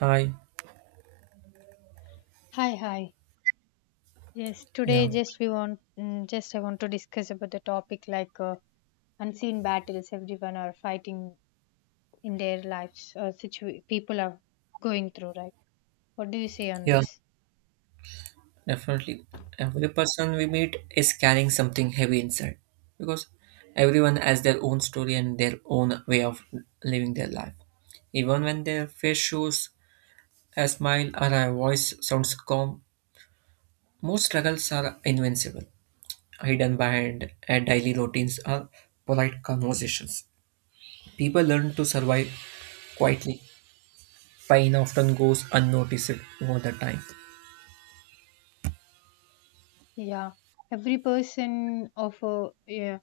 Hi. Hi, hi. Yes, today Yeah. just we want mm, just I want to discuss about the topic unseen battles everyone are fighting in their lives. People are going through, right? What do you say on Yeah, this? definitely. Every person we meet is carrying something heavy inside because everyone has their own story and their own way of living their life. Even when their face shows a smile or a voice sounds calm, most struggles are invincible, hidden behind daily routines or polite conversations. People learn to survive quietly. Pain often goes unnoticed over the time. Yeah, every person of a yeah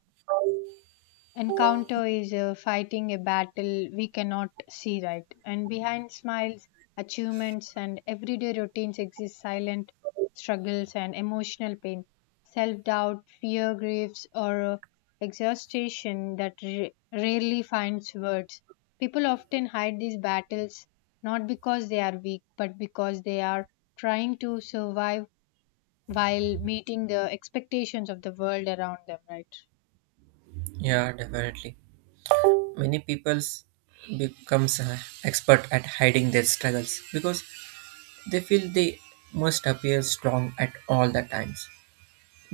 encounter is fighting a battle we cannot see, right, and behind smiles, achievements, and everyday routines exist silent struggles and emotional pain, self doubt, fear, griefs, or exhaustion that rarely finds words. People often hide these battles not because they are weak, but because they are trying to survive while meeting the expectations of the world around them, right? Yeah, definitely. Many peoples becomes expert at hiding their struggles because they feel they must appear strong at all the times.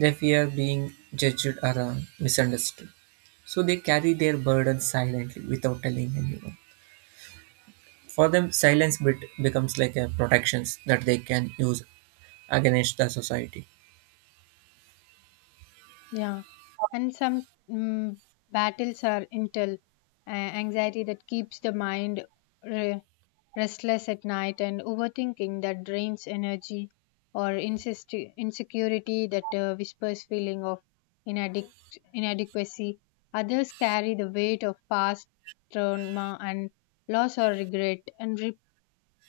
They fear being judged or misunderstood, so they carry their burden silently without telling anyone. For them silence becomes like a protections that they can use against the society. Yeah, and some mm, Battles are intel anxiety that keeps the mind re- restless at night, and overthinking that drains energy, or insecurity that whispers feeling of inadequ- inadequacy. Others carry the weight of past trauma and loss or regret, and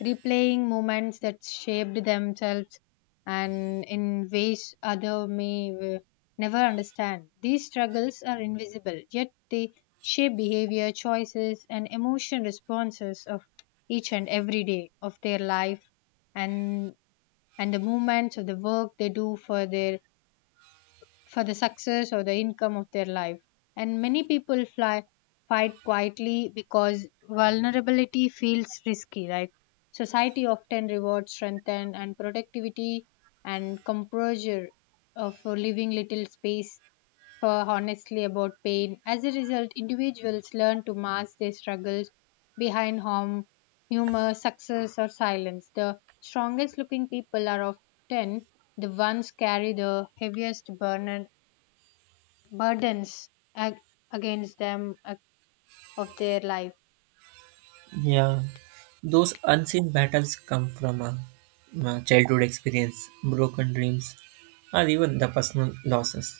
replaying moments that shaped themselves and in ways other may never understand. These struggles are invisible, yet they shape behavior, choices, and emotion responses of each and every day of their life and the movements of the work they do for their for the success or the income of their life. And many people fly fight quietly because vulnerability feels risky, right? Society often rewards strength and productivity and composure, for leaving little space for honestly about pain. As a result, individuals learn to mask their struggles behind harm, humor, success, or silence. The strongest looking people are often the ones carry the heaviest burdens ag- against them of their life. Yeah, those unseen battles come from a childhood experience, broken dreams, or even the personal losses,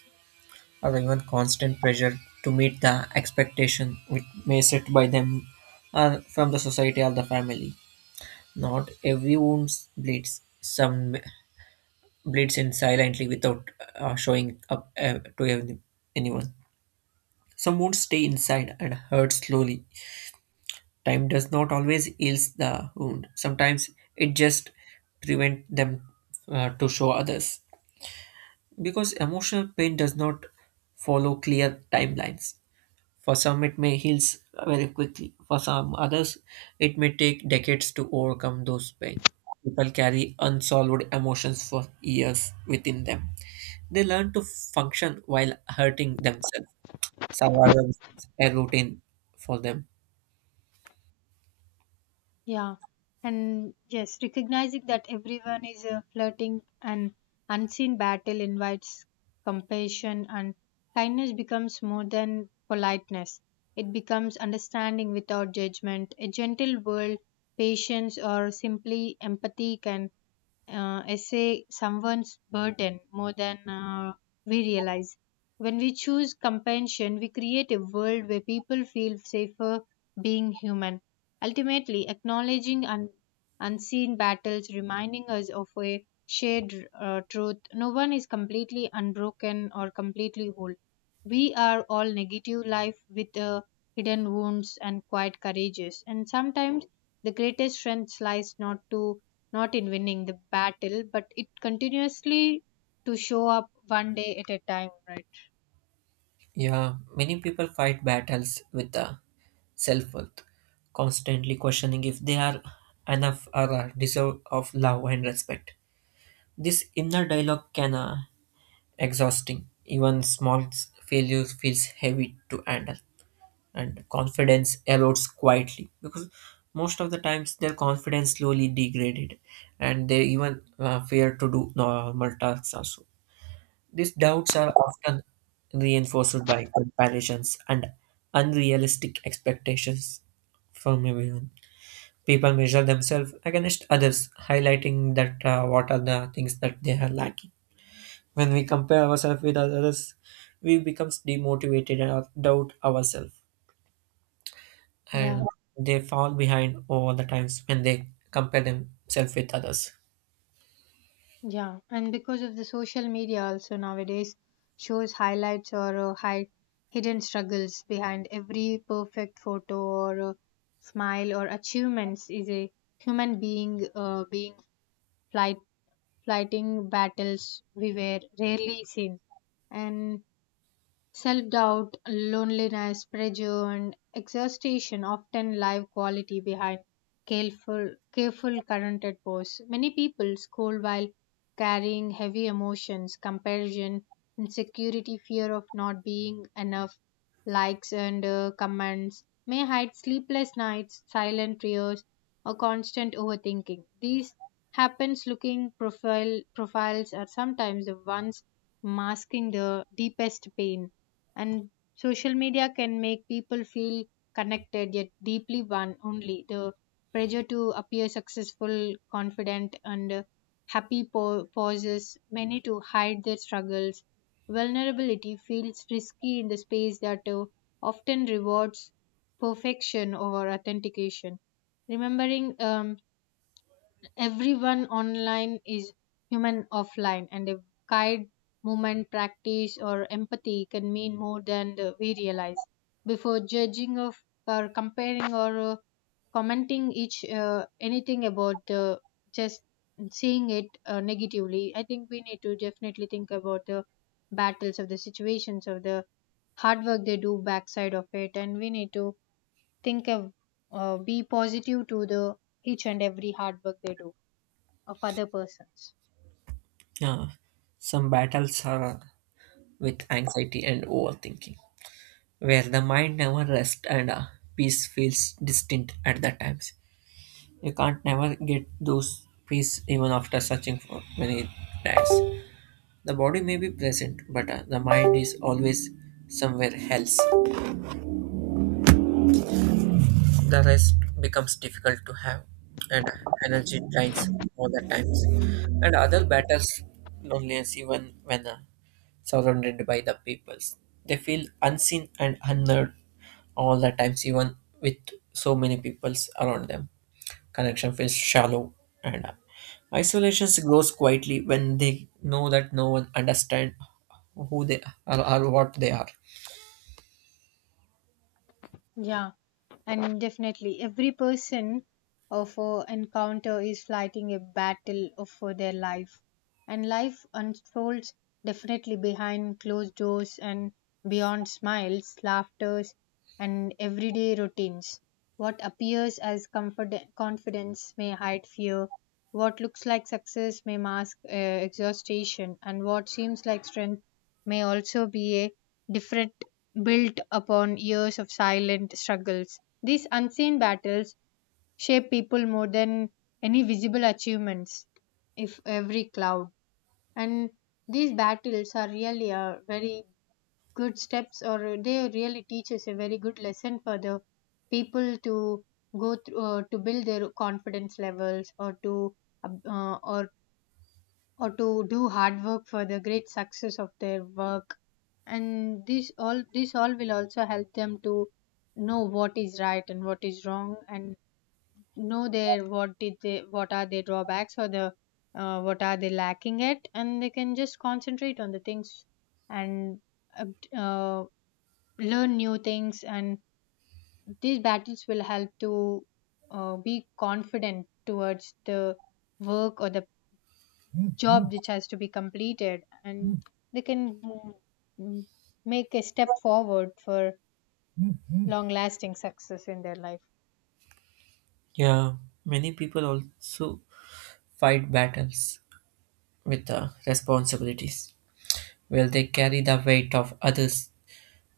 or even constant pressure to meet the expectation which may set by them or from the society or the family. Not every wound bleeds. Some bleeds in silently without showing up to anyone. Some wounds stay inside and hurt slowly. Time does not always heal the wound. Sometimes it just prevents them to show others because emotional pain does not follow clear timelines. For some, it may heal very quickly. For some others, it may take decades to overcome those pain. People carry unsolved emotions for years within them. They learn to function while hurting themselves. Survival becomes a routine for them. Yeah, and yes, recognizing that everyone is flirting an unseen battle invites compassion, and kindness becomes more than politeness. It becomes understanding without judgment. A gentle world, patience, or simply empathy can essay someone's burden more than we realize. When we choose compassion, we create a world where people feel safer being human. Ultimately, acknowledging unseen battles, reminding us of a shared truth no one is completely unbroken or completely whole. We are all negative life with hidden wounds and quiet courages, and sometimes the greatest strength lies not in winning the battle, but it continuously to show up one day at a time, right? Yeah, many people fight battles with the self worth, constantly questioning if they are enough or are deserve of love and respect. This inner dialogue can exhausting. Even small failures feels heavy to handle, and confidence erodes quietly because most of the times their confidence slowly degraded, and they even fear to do normal tasks also. These doubts are often reinforced by comparisons and unrealistic expectations from everyone. People measure themselves against others, highlighting that what are the things that they are lacking. When we compare ourselves with others, we becomes demotivated and doubt ourselves, and Yeah, they fall behind all the times when they compare themselves with others. yeah, and because of the social media, also nowadays shows highlights or hidden struggles behind every perfect photo or smile or achievements is a human being flight fighting battles we were rarely seen, and self doubt, loneliness, pressure, and exhaustion often live quality behind careful currented pose. Many people scold while carrying heavy emotions, comparison, insecurity, fear of not being enough, likes and comments, may hide sleepless nights, silent tears, or constant overthinking. These happens looking profiles are sometimes the ones masking the deepest pain, and social media can make people feel connected yet deeply one only the pressure to appear successful, confident, and happy pauses many to hide their struggles. Vulnerability feels risky in the space that often rewards perfection over authentication. Remembering everyone online is human offline, and a guide movement practice or empathy can mean more than we realize before judging of or comparing or commenting each anything about just seeing it negatively. I think we need to definitely think about the battles of the situations of the hard work they do backside of it, and we need to think of be positive to the each and every hard work they do of other persons. Yeah, some battles are with anxiety and overthinking, where the mind never rests, and peace feels distant at that times. You can't never get those peace even after searching for many times. The body may be present, but the mind is always somewhere else. The rest becomes difficult to have, and energy drains all the times. And other battles, loneliness, even when surrounded by the peoples, they feel unseen and unheard all the times, even with so many peoples around them. Connection feels shallow, and isolation grows quietly when they know that no one understands who they are or what they are. Yeah, and definitely every person of a encounter is fighting a battle of for their life, and life unfolds definitely behind closed doors and beyond smiles, laughters, and everyday routines. What appears as comfort confidence may hide fear. What looks like success may mask exhaustion, and what seems like strength may also be a different built upon years of silent struggles. These unseen battles shape people more than any visible achievements, if every cloud. And these battles are really a very good steps, or they really teach us a very good lesson for the people to go through, to build their confidence levels, or to, uh, or or to do hard work for the great success of their work, and this all will also help them to know what is right and what is wrong, and know their what did they what are their drawbacks or the what are they lacking at, and they can just concentrate on the things and uh, uh, learn new things, and these battles will help to be confident towards the work or the job which has to be completed, and they can mm, make a step forward for long lasting success in their life. Yeah, many people also fight battles with the responsibilities. Well, they carry the weight of others'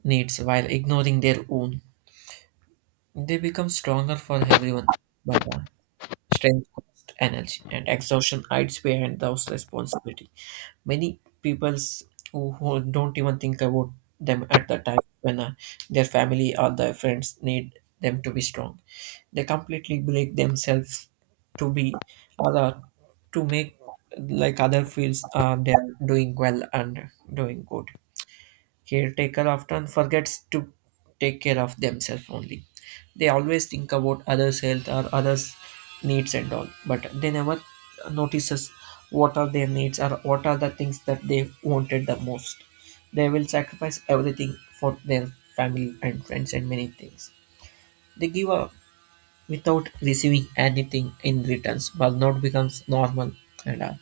needs while ignoring their own. They become stronger for everyone, but strength, cost, energy, and exhaustion hides behind those responsibility. Many peoples who don't even think about them at the time when their family or their friends need them to be strong. They completely break themselves to be other, to make like other feels they are doing well and doing good. Caretaker often forgets to take care of themselves only. They always think about others' health or others' needs and all, but they never notices what are their needs or what are the things that they wanted the most. They will sacrifice everything for their family and friends and many things. They give up without receiving anything in returns. Burnout becomes normal, and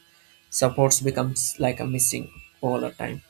supports becomes like a missing all the time.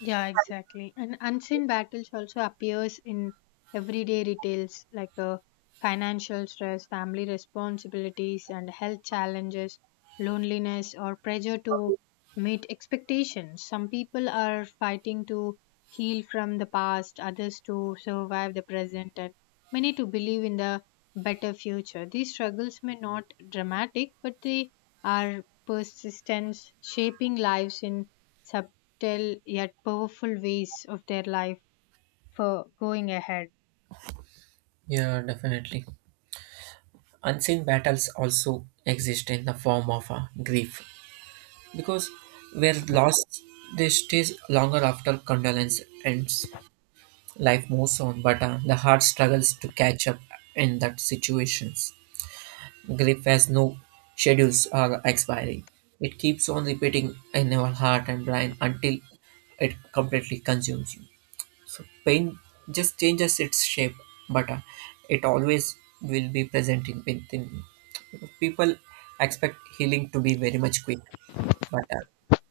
Yeah, exactly. And unseen battles also appears in everyday details like financial stress, family responsibilities, and health challenges, loneliness, or pressure to meet expectations. Some people are fighting to heal from the past, others to survive the present, and many to believe in the better future. These struggles may not dramatic, but they are persistence shaping lives in sub tell yet powerful ways of their life for going ahead. Yeah, definitely. Unseen battles also exist in the form of a grief because where loss, they stays longer after condolence ends. Life moves on, but the heart struggles to catch up. In that situations grief has no schedules or expiry. It keeps on repeating in your heart and brain until it completely consumes you. So pain just changes its shape, but it always will be present in within you. Because people expect healing to be very much quick, but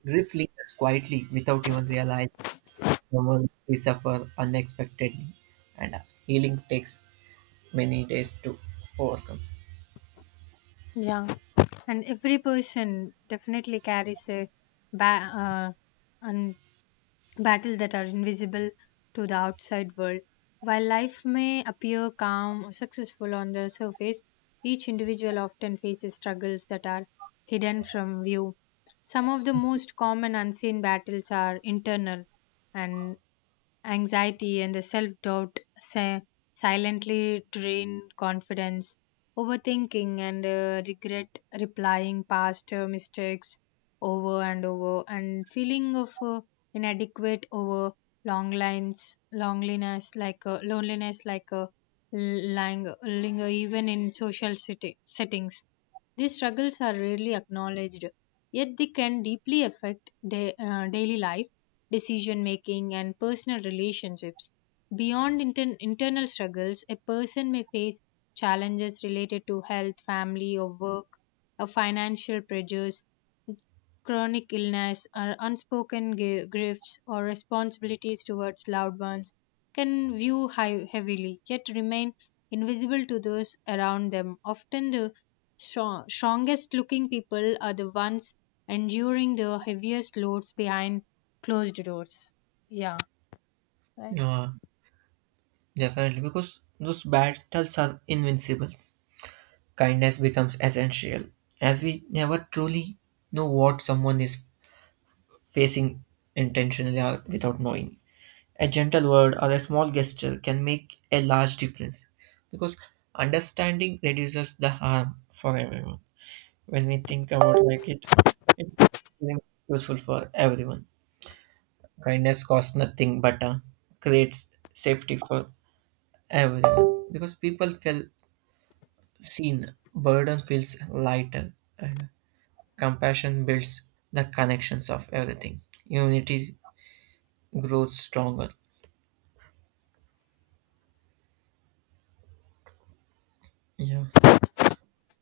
grief lingers quietly without even realize the ones we suffer unexpectedly, and healing takes many days to overcome. Yeah. And every person definitely carries a ba- and battles that are invisible to the outside world. While life may appear calm or successful on the surface, each individual often faces struggles that are hidden from view. Some of the most common unseen battles are internal, and anxiety and the self doubt silently drain confidence. Overthinking and regret replying past mistakes over and over, and feeling of inadequate over long lines, loneliness linger even in social city, settings. These struggles are rarely acknowledged, yet they can deeply affect daily life, decision making, and personal relationships. Beyond internal struggles, a person may face challenges related to health, family, or work, or financial pressures. Chronic illness, or unspoken griefs, or responsibilities towards loved ones can view high, heavily, yet remain invisible to those around them. Often, the strongest looking people are the ones enduring the heaviest loads behind closed doors. Yeah, right. Yeah, definitely, because those battles are invincibles. Kindness becomes essential, as we never truly know what someone is facing intentionally or without knowing. A gentle word or a small gesture can make a large difference because understanding reduces the harm for everyone. When we think about like it, it's useful for everyone. Kindness costs nothing, but creates safety for everyone because people feel seen, burden feels lighter, and compassion builds the connections of everything. Unity grows stronger. Yeah.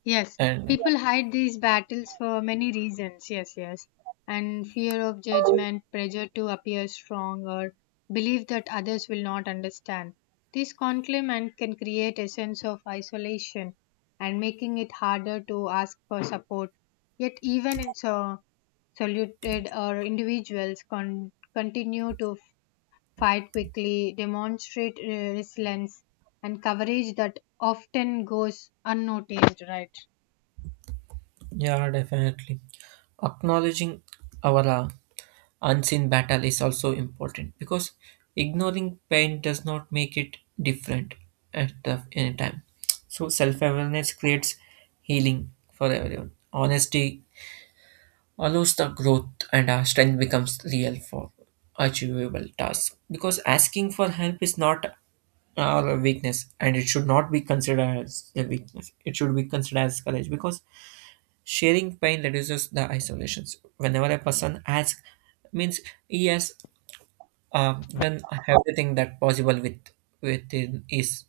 Yes, And people hide these battles for many reasons. Yes, yes. And fear of judgment, pressure to appear strong, or belief that others will not understand. This conflict can create a sense of isolation and making it harder to ask for support. Yet, even in solitude or individuals continue to fight quickly, demonstrate resilience and courage that often goes unnoticed, right? yeah, definitely. Acknowledging our unseen battle is also important because ignoring pain does not make it different at the any time. So self awareness creates healing for everyone. Honesty allows the growth, and our strength becomes real for achievable tasks because asking for help is not our weakness, and it should not be considered as a weakness. It should be considered as courage because sharing pain reduces the isolations. Whenever a person asks, means he has done everything that possible with within his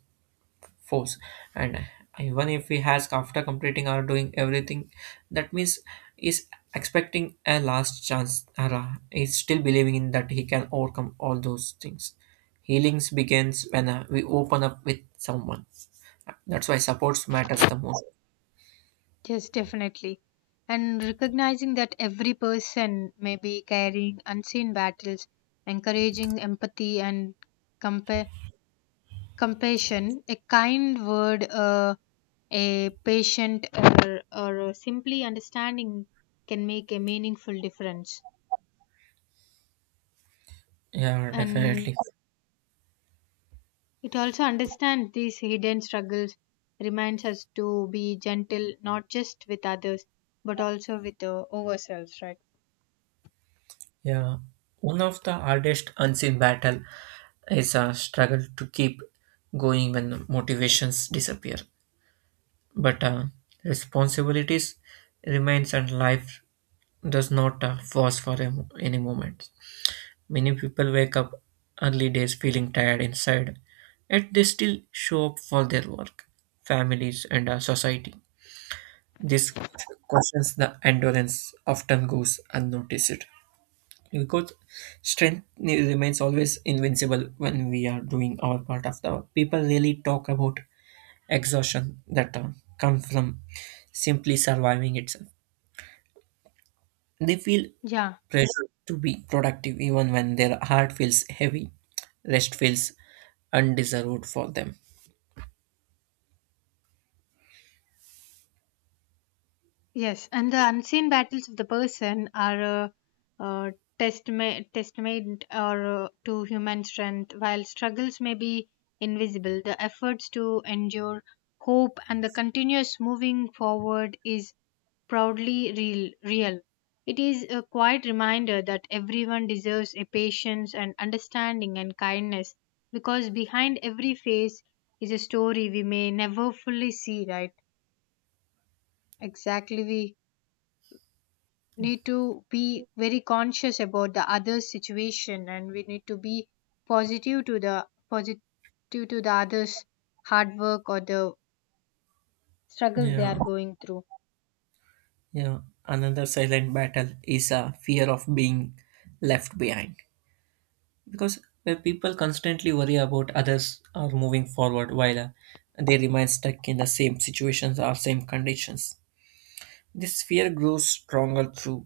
force, and even if he has after completing or doing everything, that means is expecting a last chance or is still believing in that he can overcome all those things. Healings begins when we open up with someone. That's why supports matters the most. Yes, definitely. And recognizing that every person may be carrying unseen battles, encouraging empathy and compa- compassion, a kind word, a patient, or simply understanding can make a meaningful difference. Yeah, And definitely. it also understands these hidden struggles, reminds us to be gentle, not just with others, but also with ourselves, right? Yeah, one of the hardest unseen battle is a struggle to keep going when motivations disappear. But responsibilities remains and life does not pause for a any moment. Many people wake up early days feeling tired inside, yet they still show up for their work, families, and society. This questions the endurance often goes unnoticed, because strength remains always invincible when we are doing our part of the work. People really talk about exhaustion that come from simply surviving itself. They feel Yeah, pressure to be productive even when their heart feels heavy. Rest feels undeserved for them. yes, and the unseen battles of the person are uh testament or to human strength, while struggles may be invisible. The efforts to endure hope and the continuous moving forward is proudly real. It is a quiet reminder that everyone deserves a patience and understanding and kindness because behind every face is a story we may never fully see, right? Exactly, we need to be very conscious about the other's situation, and we need to be positive to the others hard work or the struggles they Yeah, are going through. yeah. Another silent battle is a fear of being left behind, because when people constantly worry about others are moving forward while they remain stuck in the same situations or same conditions, this fear grows stronger through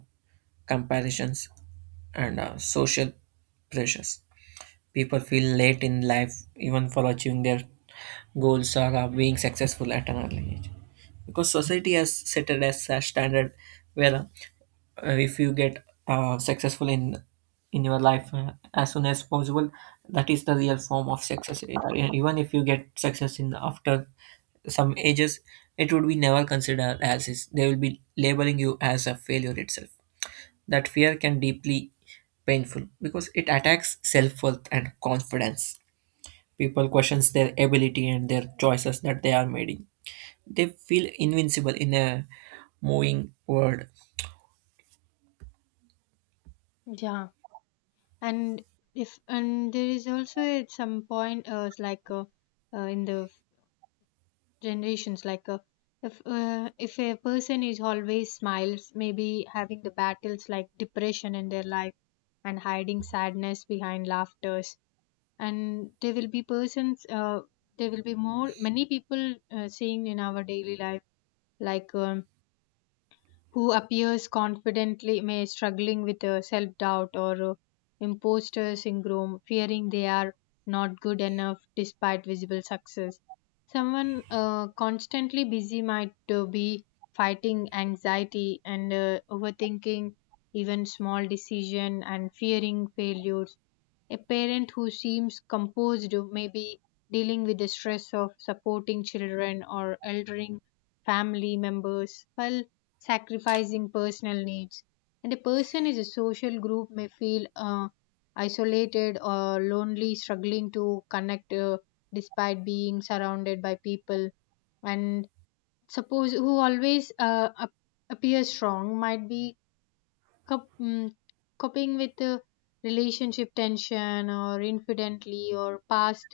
comparisons and social pressures. People feel late in life even for achieving their goals or being successful at an early age because society has set it as a standard where if you get successful in your life as soon as possible, that is the real form of success. Even if you get success in after some ages, it would be never considered as is. They will be labeling you as a failure itself. That fear can deeply painful because it attacks self-worth and confidence. People questions their ability and their choices that they are making. They feel invincible in a moving world. Yeah, and if and there is also at some point it's like in the generations if a person is always smiles maybe having the battles like depression in their life and hiding sadness behind laughters, and there will be persons there will be more many people seeing in our daily life like who appears confidently may struggling with self-doubt or imposter syndrome fearing they are not good enough despite visible success. Someone constantly busy might be fighting anxiety and overthinking even small decision and fearing failures. A parent who seems composed may be dealing with the stress of supporting children or eldering family members, while sacrificing personal needs. And a person is a social group may feel isolated or lonely, struggling to connect despite being surrounded by people. And suppose who always appear strong might be cop- mm, coping with relationship tension or infidelity or past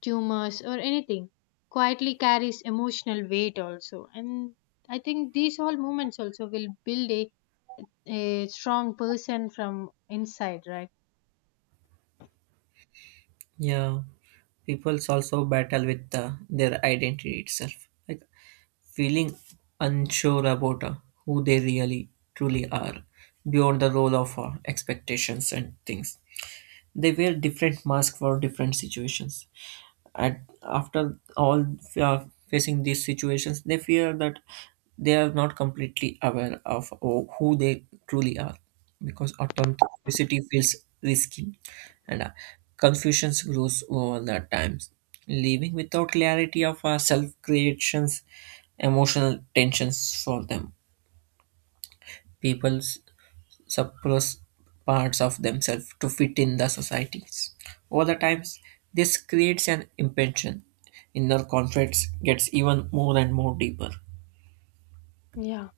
tumors or anything quietly carries emotional weight also, and I think these all moments also will build a strong person from inside, right? Yeah, people's also battle with their identity itself, like feeling unsure about who they really truly are beyond the role of expectations and things. They wear different masks for different situations, and after all uh, facing these situations they fear that they are not completely aware of who they truly are because authenticity feels risky, and confusion grows over the times, leaving without clarity of self creations emotional tensions for them. People suppress parts of themselves to fit in the societies. Over the times, this creates an impression. Inner conflict gets even more and more deeper. Yeah.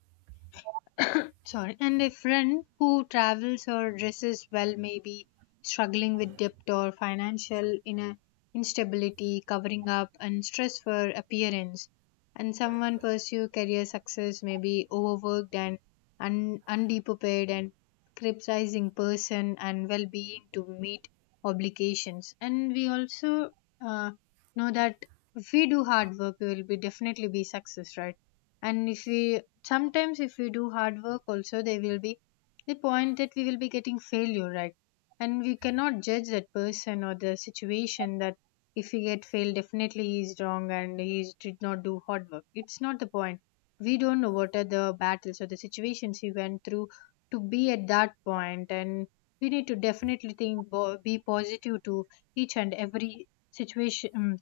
Sorry, and a friend who travels or dresses well may be struggling with debt or financial in a instability covering up and stress for appearance, and someone pursue career success may be overworked and undepaid and criticizing person and well-being to meet obligations. And we also uh, know that if we do hard work we will be definitely be success, right? And if we sometimes if we do hard work also, there will be the point that we will be getting failure, right? And we cannot judge that person or the situation that if he get failed definitely he is wrong and did not do hard work, it's not the point. We don't know what are the battles or the situations he went through to be at that point. And we need to definitely think be positive to each and every situation,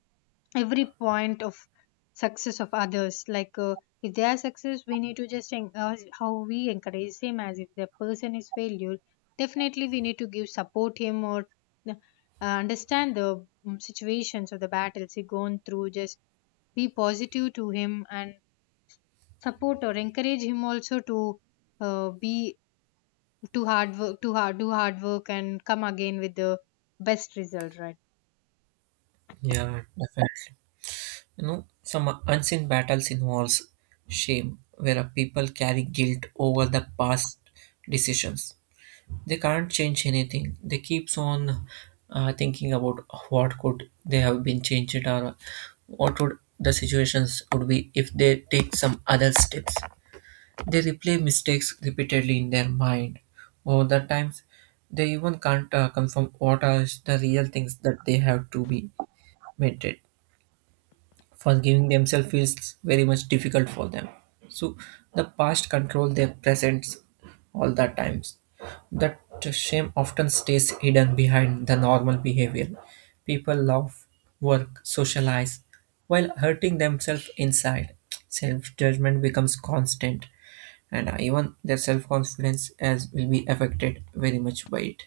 every point of success of others, like if they are success we need to just how we encourage him. As if the person is failure, definitely we need to give support him or understand the situations or the battles he gone through. Just be positive to him and support or encourage him also to be to hard work to hard do hard work and come again with the best result, right? Yeah, definitely. You know, some unseen battles involves shame, where a people carry guilt over the past decisions. They can't change anything. They keeps on thinking about what could they have been changed or what would the situations would be if they take some other steps. They replay mistakes repeatedly in their mind over the times. They even can't confirm what are the real things that they have to be mended. Forgiving themselves feels very much difficult for them, so the past control their presents all the times. That shame often stays hidden behind the normal behavior. People love, work, socialize, while hurting themselves inside. Self judgment becomes constant, and even their self confidence as will be affected very much by it.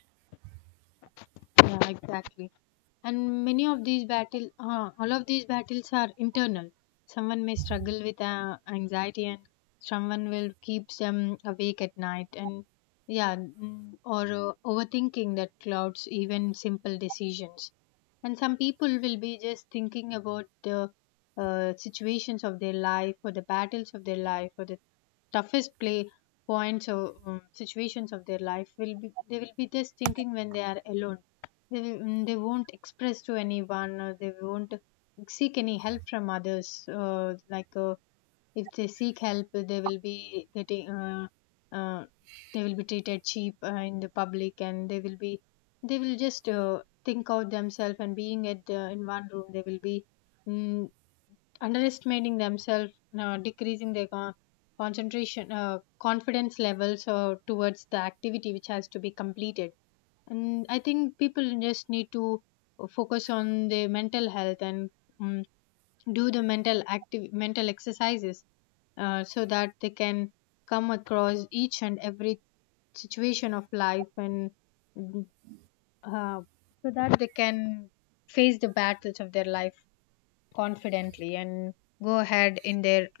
Yeah, exactly. And many of these battle, all of these battles are internal. Someone may struggle with anxiety, and someone will keep them awake at night. And yeah, mm, or overthinking that clouds even simple decisions. And some people will be just thinking about the situations of their life or the battles of their life or the toughest play points or situations of their life. Will be they will be just thinking when they are alone, they will, mm, they won't express to anyone or they won't seek any help from others, if they seek help, they will be getting uh, they will be treated cheap in the public, and they will just think out themselves. And being at the, in one room, they will be, mm, underestimating themselves, decreasing their concentration, confidence levels towards the activity which has to be completed. And I think people just need to focus on their mental health and, um, do the mental exercises, so that they can come across each and every situation of life and, mm, uh, so that they can face the battles of their life confidently and go ahead in their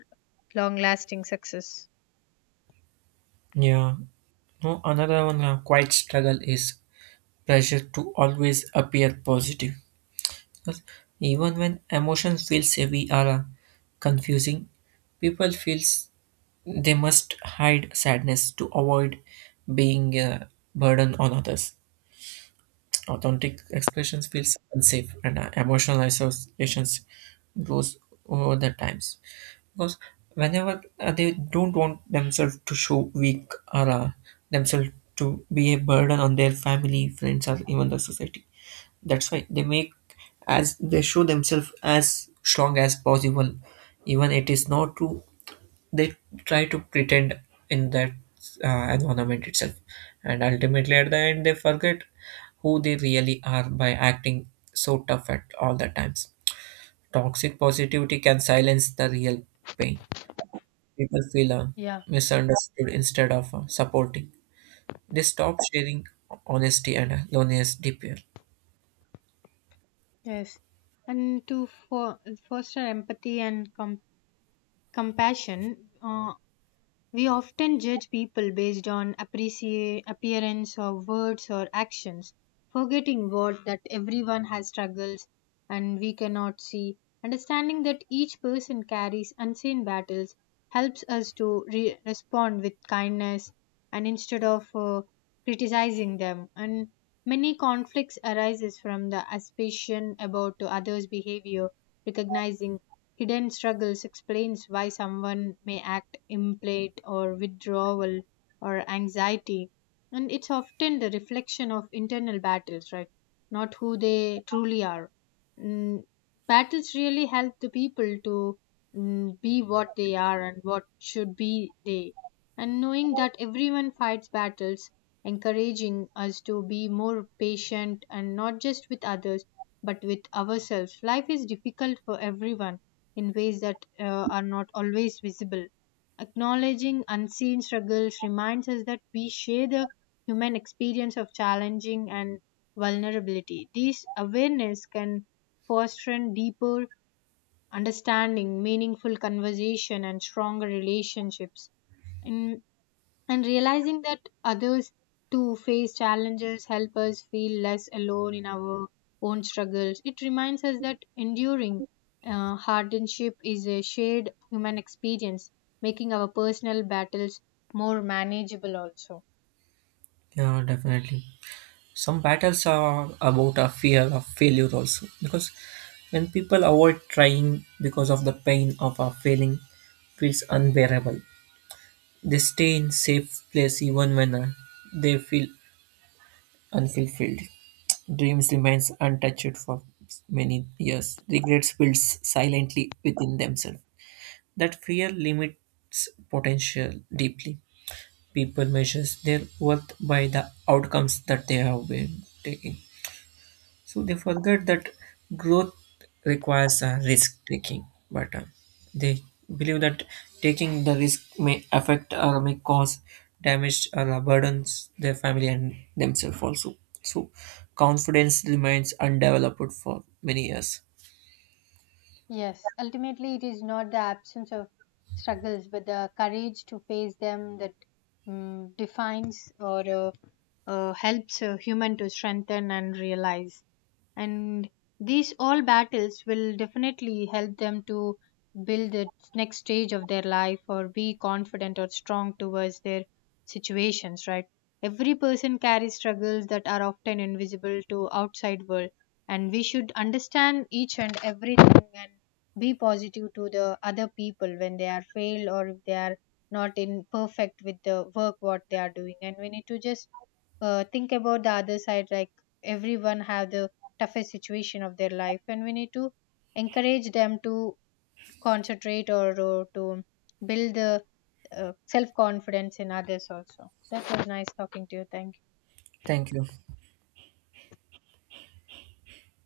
long lasting success. Yeah. No, another one quite struggle is pressure to always appear positive. 'Cause even when emotions feels heavy or confusing, people feels they must hide sadness to avoid being a burden on others. Authentic expressions feels unsafe, and emotional associations grows over the times because whenever they don't want themselves to show weak or themselves to be a burden on their family, friends, or even the society. That's why they make as they show themselves as strong as possible, even it is not true. They try to pretend in that environment itself, and ultimately at the end they forget who they really are by acting so tough at all the times. Toxic positivity can silence the real pain. People feel Yeah, misunderstood. Instead of supporting, they stop sharing honesty, and loneliness deeper. yes, and to foster empathy and compassion, uh, we often judge people based on appearance or words or actions, forgetting what that everyone has struggles and we cannot see. Understanding that each person carries unseen battles helps us to respond with kindness and instead of criticizing them. And many conflicts arises from the suspicion about others' behavior. Recognizing hidden struggles explains why someone may act implate or withdrawal or anxiety. And it's often the reflection of internal battles, right? Not who they truly are. Mm, battles really help the people to, mm, be what they are and what should be they. And knowing that everyone fights battles, encouraging us to be more patient and not just with others, but with ourselves. Life is difficult for everyone in ways that are not always visible. Acknowledging unseen struggles reminds us that we share the human experience of challenging and vulnerability. This awareness can foster an deeper understanding, meaningful conversation, and stronger relationships. In and realizing that others too face challenges help us feel less alone in our own struggles. It reminds us that enduring hardship is a shared human experience, making our personal battles more manageable also. Yeah, definitely, some battles are about a fear of failure also because when people avoid trying because of the pain of a failing feels unbearable, they stay in safe place even when they feel unfulfilled. Dreams remains untouched for many years. Regrets builds silently within themselves. That fear limits potential deeply. People measures their worth by the outcomes that they have been taking. So they forget that growth requires risk taking, but they believe that taking the risk may affect or may cause damage or burdens their family and themselves also. So confidence remains undeveloped for many years. Yes, ultimately it is not the absence of struggles but the courage to face them that, mm, defines or helps a human to strengthen and realize. And these all battles will definitely help them to build the next stage of their life or be confident or strong towards their situations, right? Every person carries struggles that are often invisible to outside world, and we should understand each and everything and be positive to the other people when they are failed or if they are not in perfect with the work what they are doing. And we need to just think about the other side, like everyone have the toughest situation of their life and we need to encourage them to concentrate or to build the self confidence in others also. That was nice talking to you, thank you. Thank you.